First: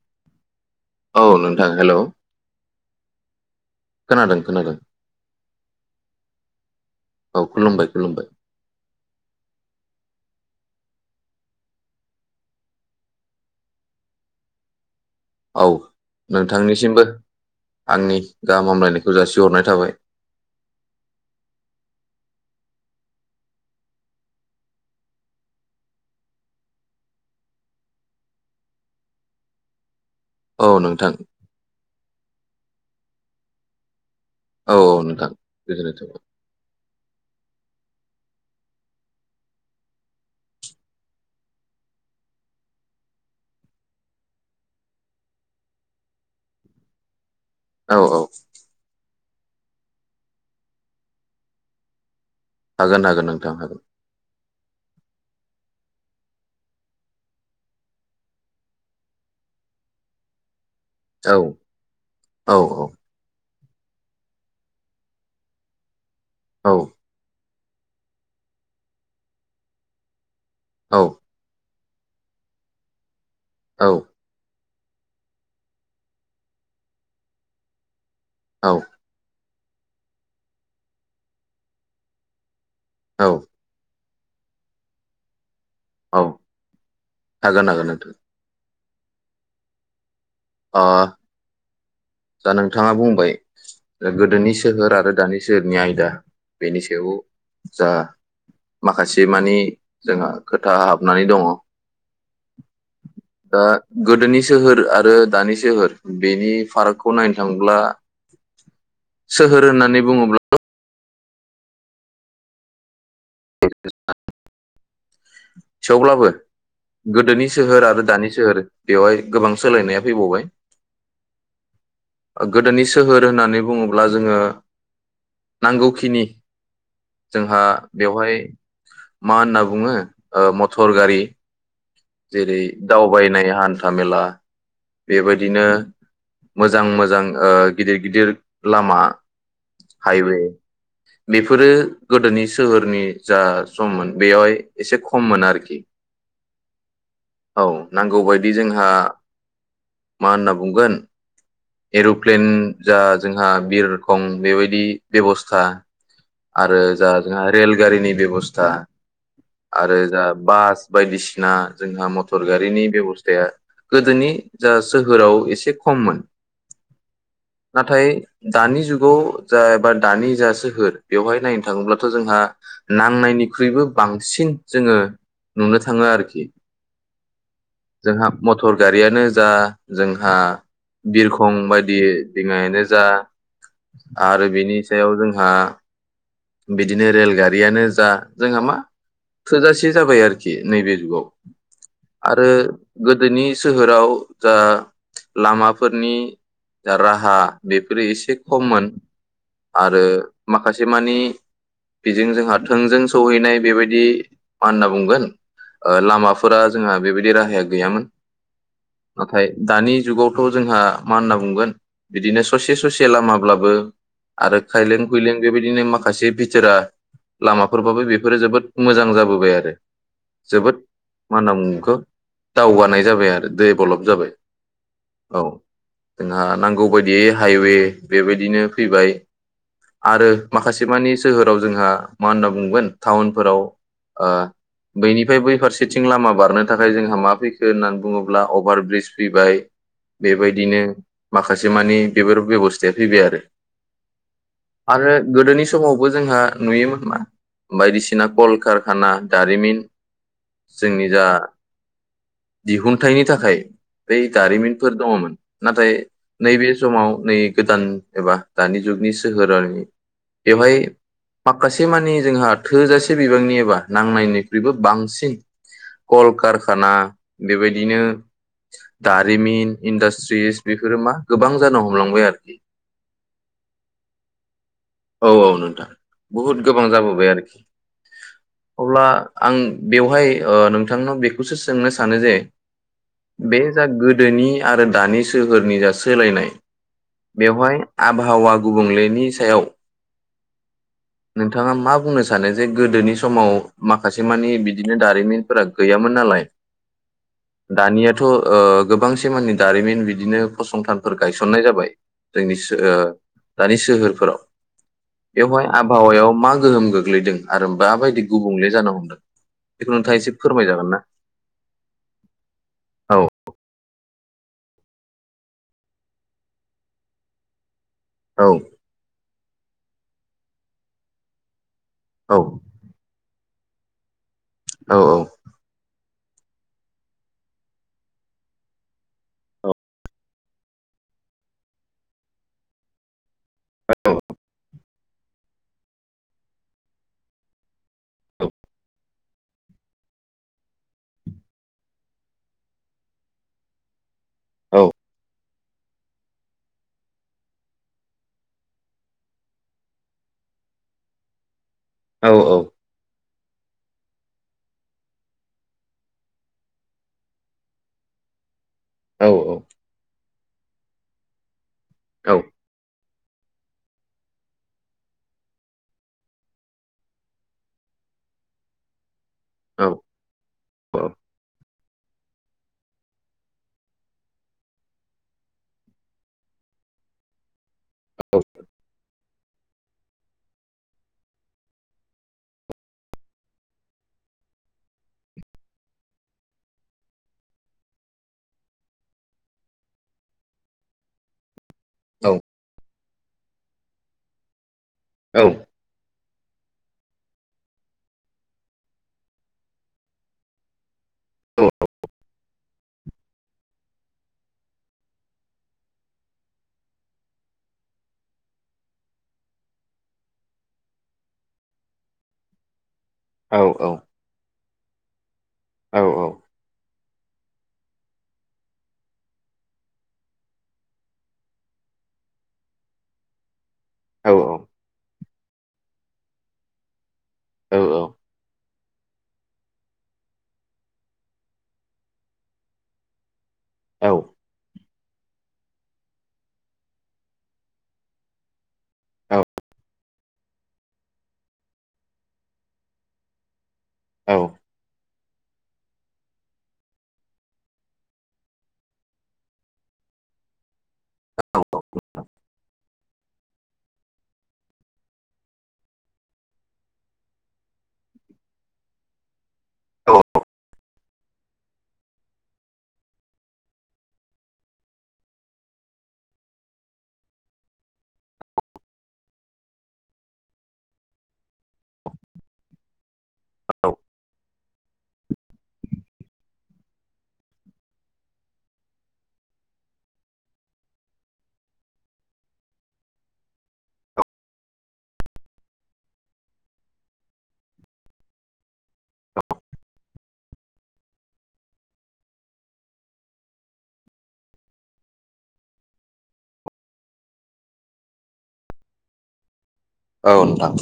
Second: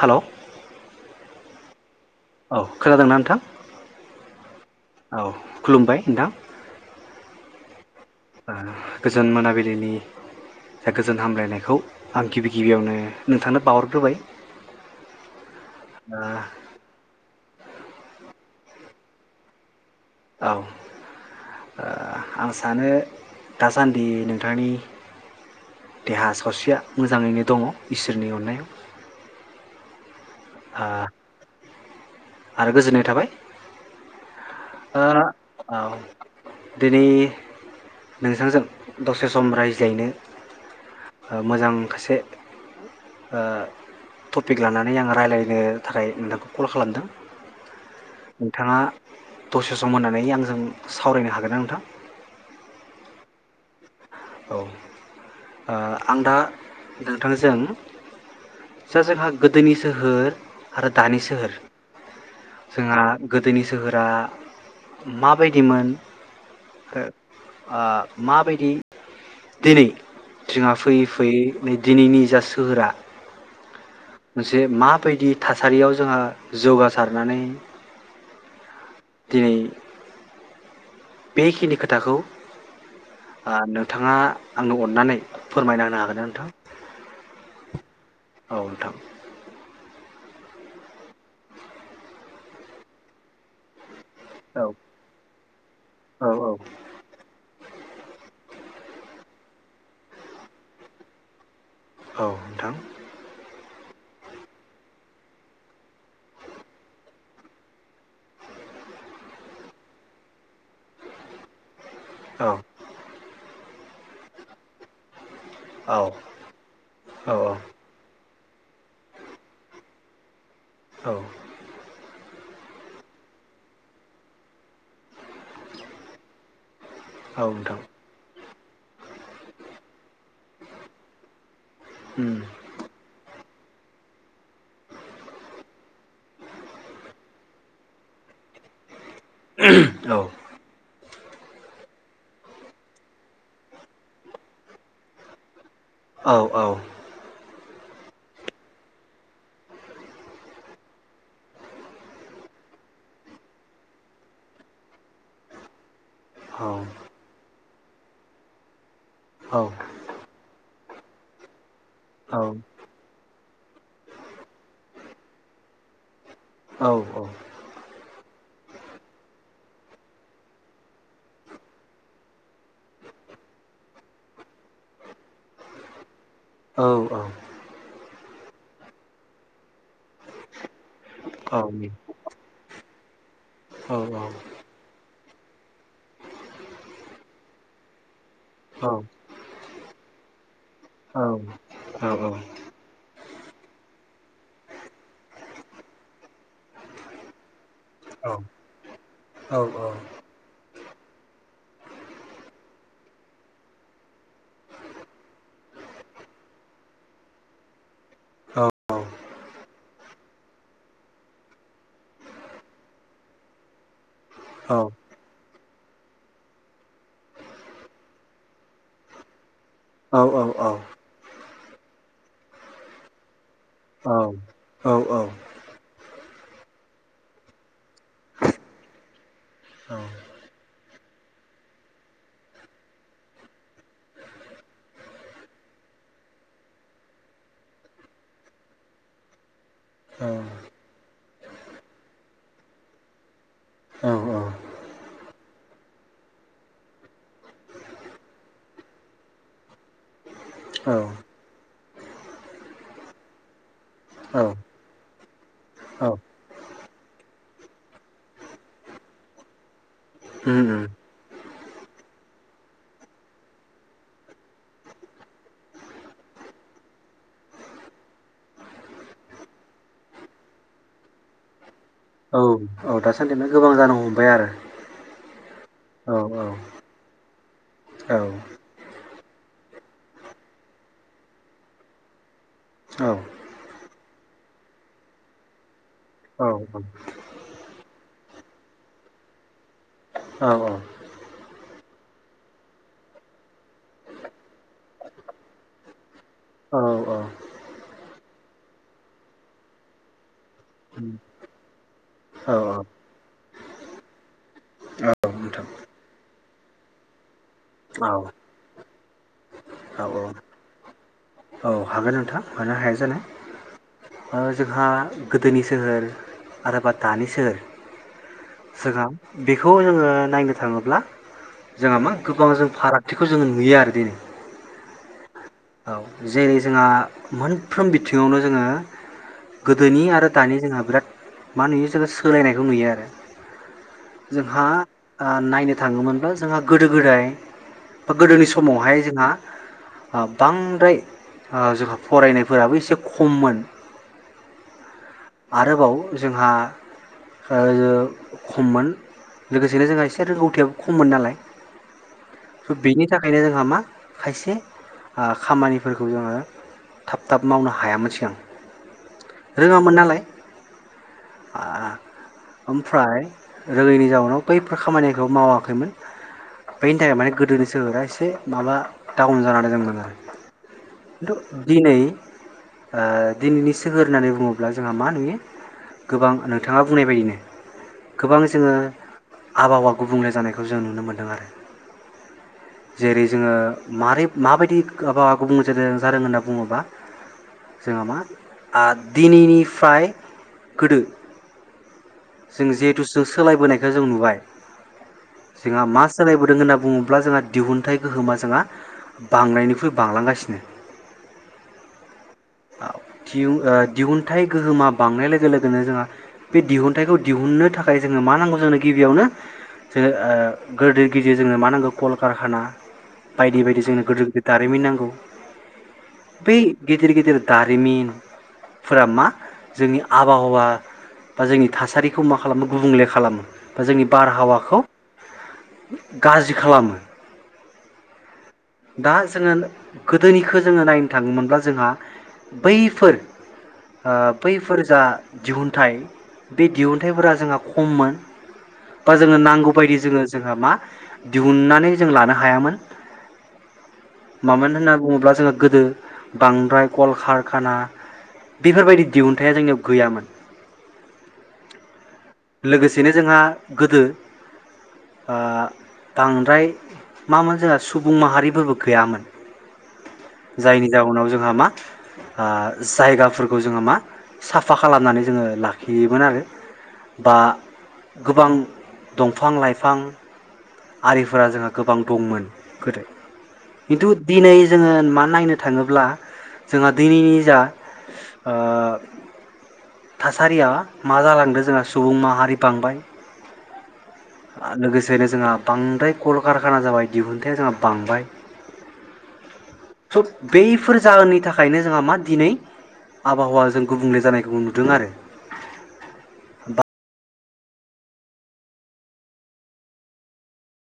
Hello औ नोंथां hello औ खोनादोंना नोंथां? खोनादों खोनादों औ खुलुमबाय नोंथां खलुमबाय ओ गोजोन मोनाबिलिनि गोजोन हामलायनायखौ आं गिबि गिबियावनो नोंथांनो बावहरग्रोबाय। औ ओ नोंथांनिसिमबो आंनि गाहाम हामलायनायखौ जासिहरनाय थाबाय। औ ओ आं सानो दासान्दि नोंथांनि देहा सावस्रिया मोजांङैनो दंङ इसोरनि अननायाव। औ ओ नोंथां। आरो गोजोननाय थाबाय। औ औ ओ नोंथां औ गोजोननाय थाबाय। दिनै नोंथांजों दसे सम रायज्लायनो ओ मोजां खासे ओ टपिक लानानै आं रायज्लायनो थाखाय नोंथांखौ कल खालामदों। औ औ नोंथांङा दसे सम होनानै आंजों सावरायनो हागोनना नोंथां? हागोन हागोन नोंथां हागोन। औ ओ आं दा नोंथांजों [unintelligible] गोदोनि सोहोर आरो दानि औ सोहोर औ जोंहा गो दोनि सोहोरा माबायदिमोन औ आरो ओ माबायदि दिनै जोंहा औ फैयै फैयै नै दिनैनि जा सोहोरा औ जे माबायदि थासारियाव जोंहा जौगासारनानै‌ औ दिनै बेखिनि खोथाखौ औ आ नों नोंथाङा आंनो अननानै फोरमायना होनो हागोन औ ना नोंथां हागोन हागोन नोंथां औ नोंथां ओ दा नोंथाङा बुंबाय ओ गोदोनि सोहोर आरो दानि सोहोरनि आयदा औ औ बेनि सायाव जा माखासे मानि जोंहा खोथा हाबनानै दङ औ नोंथां दा गोदोनि सोहोर आरो दानि सोहोर बेनि फाराग खौ नायनो थांब्ला सोहोर होननानै बुङोब्ला औ [unintelligible] औ थेवब्लाबो औ गोदोनि सोहोर आरो दानि सो होर बेवहाय गोबां सोलायनाया फैबावबाय। औ ओ गोदोनि सोहोर होननानै बुङोब्ला जोंङो नांगौखिनि औ जोंहा नोंथां बेवहाय मा होनना बुङो ओ मटर गारि उम जेरै दावबायनाय हा न्थामेला बेबायदिनो मोजां मोजां ओ गिदिर-गिदिर लामा औ हाइवे बेफोरो गोदोनि सोहोरनि जा सममोन बेयावहाय एसे खममोन आरोखि। औ औ औ नांगौबायदि जोंहा मा होनना बुंगोन एर'प्लेन जा जोंहा बिरखं बेबायदि बेबस्था औ आरो जाहाज जोंहाय रेलगारिनि बेब'स्था औ आरो जा बास बायदिसिना जोंहा मटर गारिनि बेब'स्थाया गोदोनि जा सोहोराव एसे खममोन औ औ नाथाय दानि जुगाव जा एबा दानि जा सोहोर बेवहाय नायनो थाङोब्लाथ' जोंहा नांनायनिख्रुइबो बांसिन जोंङो नुनो थाङो आरोखि जोंहा मटर गारियानो जा जोंहा बिरखं बायदि दिङायानो जा आरो बेनि सायाव जोंहा बिदिनो रेलगारियानो जा जोंहा मा थोजासे जाबाय आरोखि नैबे जुगाव आरो गोदोनि सोहोराव जा लामाफोरनि जा राहा बेफोरो एसे खममोन औ औ औ आरो माखासे मानि बिजों जोंहा थोंजों सौहैनाय बेबायदि मा होनना बुंगोन ओ लामाफोरा जोंहा बेबायदि राहाया गैयामोन नाथाय दानि जुगावथ' जोंहा मा होनना बुंगोन बिदिनो ससे-ससे लामाब्लाबो आरो खायलें खुयलें बेबायदिनो माखासे भिथोरा लामाफोरबाबो बेफोरो जोबोद मोजां जाबोबाय आरो। औ औ जोबोद औ मा होनना बुंङो बेखौ दावगानाय जाबाय आरो देभलप जाबाय औ जोंहा नांगौ बायदियै हाइवे बेबायदिनो फैबाय। आरो माखासे मानि सोहोराव जोंहा मा होनना बुंगोन टाउनफोराव बैनिफ्राय बै फारसेथिं लामा बारनो थाखाय जोंहा मा फैखो होननानै बुङोब्ला अभार ब्रिज फैबाय बेबायदिनो माखासे मानि बेफोर बेबस्थाया फैबाय आरो। आरो गोदोनि समावबो जोंहा नुयोमोन मा बायदिसिना कल कारखाना दारिमिन जोंनि जा दिहुनथाइनि थाखाय बै जारिमिनफोर दङमोन नाथाय नैबे समाव नै गोदान एबा दानि जुगनि सोहरारि उम बेवहाय माखासे मानि जोंहा थोजासे बिबांनि एबा नांनायनिख्रुइबो बांसिन कल कारखाना बेबायदिनो दारिमिन इन्डास्ट्रिस बेफोरो मा गोबां जानो ह औ औ दासान्दि गोबां जानांगौ बाय आरो औ औ नोंथां औ बुहुद गोबां जाबोबाय आरोखि औ अब्ला आं बेवहाय नोंथांनाव बेखौसो सोंनो सानो जे औ बे जा गोदोनि आरो दानि सोहोरनि जा सोलायनाय औ बेवहाय आबहावा गुबुंलेनि सायाव औ औ नोंथाङा मा बुंनो सानो जे गोदोनि समाव माखासे मानि बिदिनो दारिमिनफोरा गैयामोन नालाय औ औ दानियाथ' गोबांसे मानानि दारिमिन बिदिनो उम फसंथानफोर गायसननाय जाबाय औ जोंनि दानि सोहोरफोराव औ नोंथां बेवहाय आबहावायाव मा गोहोम गोग्लैदों? आरो औ औ माबायदि गुबुंले जानो हम बेखौ औ नोंथाङा एसे फोरमायजागोन ना? औ हागोन नोंथां मानो हाया औ जानो जोंहा गोदोनि सोहोर आरोबा दानि सोहोर औ जोंहा बेखौ जोङो नायनो थाङोब्ला जोंहा मा औ गोबां जों फारागथि बेखौ जोङो नुयो आरो दिनै औ औ औ जेरै जोंहा मोनफ्रोम बिथिङावनो जोङो गोदोनि आरो दानि जोंहा बिराद मा नुयो जोङो सोलायनायखौ नुयो आरो जोंहा नायनो थाङोमोनब्ला जोंहा गोदो गोदाय बा गोदोनि समावहाय जोंहा बांद्राय जोंहा फरायनायफोराबो एसे खममोन औ आरोबाव जोंहा खममोन लोगोसेनो जोंहा एसे रोंगौथियाबो खममोन नालाय औ औ बिनि थाखायनो जोंहा मा खायसे खामानिफोरखौ खौ जोङो थाब थाब मावनो हायामोन सिगां औ रोङामोन नालाय औ ओमफ्राय रोङैनि जाउनाव बैफोर खामानिखौ मावाखैमोन बेनि थाखाय माने गोदोनि सोहोरा एसे माबा डाउन जानानै जों मोनो खिन्थु दिनै दिनैनि सोहोर होननानै बुङोब्ला जोंहा मा नुयो गोबां नोंथाङा बुंनाय बायदिनो गोबां जोङो आबहावा गुबुंले जानायखौ जों नुनो मोनदों आरो जेरै जोङो मारै माबायदि आबहावा गुब जादों जादों होनना बुङोबा जोङहा मा दिनैनिफ्राय गोदो जों जे सु सोलायबोनायखौ जों नुबाय औ सिंङा मास सोलायबोदों होनना बुङोब्ला जोंहा दिहुनथाइ गोहोमा जोंहा बांनायनिख्रुइ बांलांगासिनो औ दिहु दिहुनथाइ गोहोमा बांनाय लोगो लोगोनो जोंहा बे दिहुनथाइखौ दिहुननो थाखाय जोङो मा नांगौ जोंनो गिबियावनो जोङो गोदिर गिदिर जोंनो मा नांगौ कलकारखाना बायदि बायदि जोंनो गोदोर गोदाद रेमि नांगौ बेै गिदिर गिदिर दारिमिनफोरा मा जोंनि आबहावा बा जोंनि थासारिखौ मा खालामो गुबुंले खालामो बा जोंनि औ बारहावाखौ गाज्रि खालामो औ औ दा जोङो गोदोनिखौ जोङो नायनो थाङोमोनब्ला जोंहा बैफोर बैफोर जा दिहुनथाइ बे दिहुनथाइफोरा जोंहा खममोन बा जोङो नांगौ बायदि जोङो जोंहा मा दिहुननानै जों लानो हायामोन मामोन होनना बुङोब्ला जों गोदो बांद्राइ गलखारि खाना बेफोर बाइदि दिहुनथाइ जोंनाव गैयामोन लोगोसे जोंहा गोदो बांद्राइ मामोन जोंहा सुबुंमाहा फोरबो गैयामोन जायनि जहोनाव जोंहा मा जायगाफोरखौ जोंहा मा साफा खालामनानै जोङो लाखियोमोन आरो बा गोबां दंफां लाइफां आरिफोरा जोंहा गोबां दंमोन गोदो खिन्थु दिनै जोङो मा नायनो थाङोब्ला जोंहा दिनैनि जा थासारिया मा जालांदों जोंहा सुबुं माहारि बांबाय आ लोगोसेनो जोंहा बांद्राय कलकारखाना जाबाय दिहुनथाइा जोंहा बांबाय स' बैफोर जाहोननि थाखायनो जोंहा मा दिनै आबहावा जों गुबुंले जानायखौ नुदों आरो बा औ नोंथां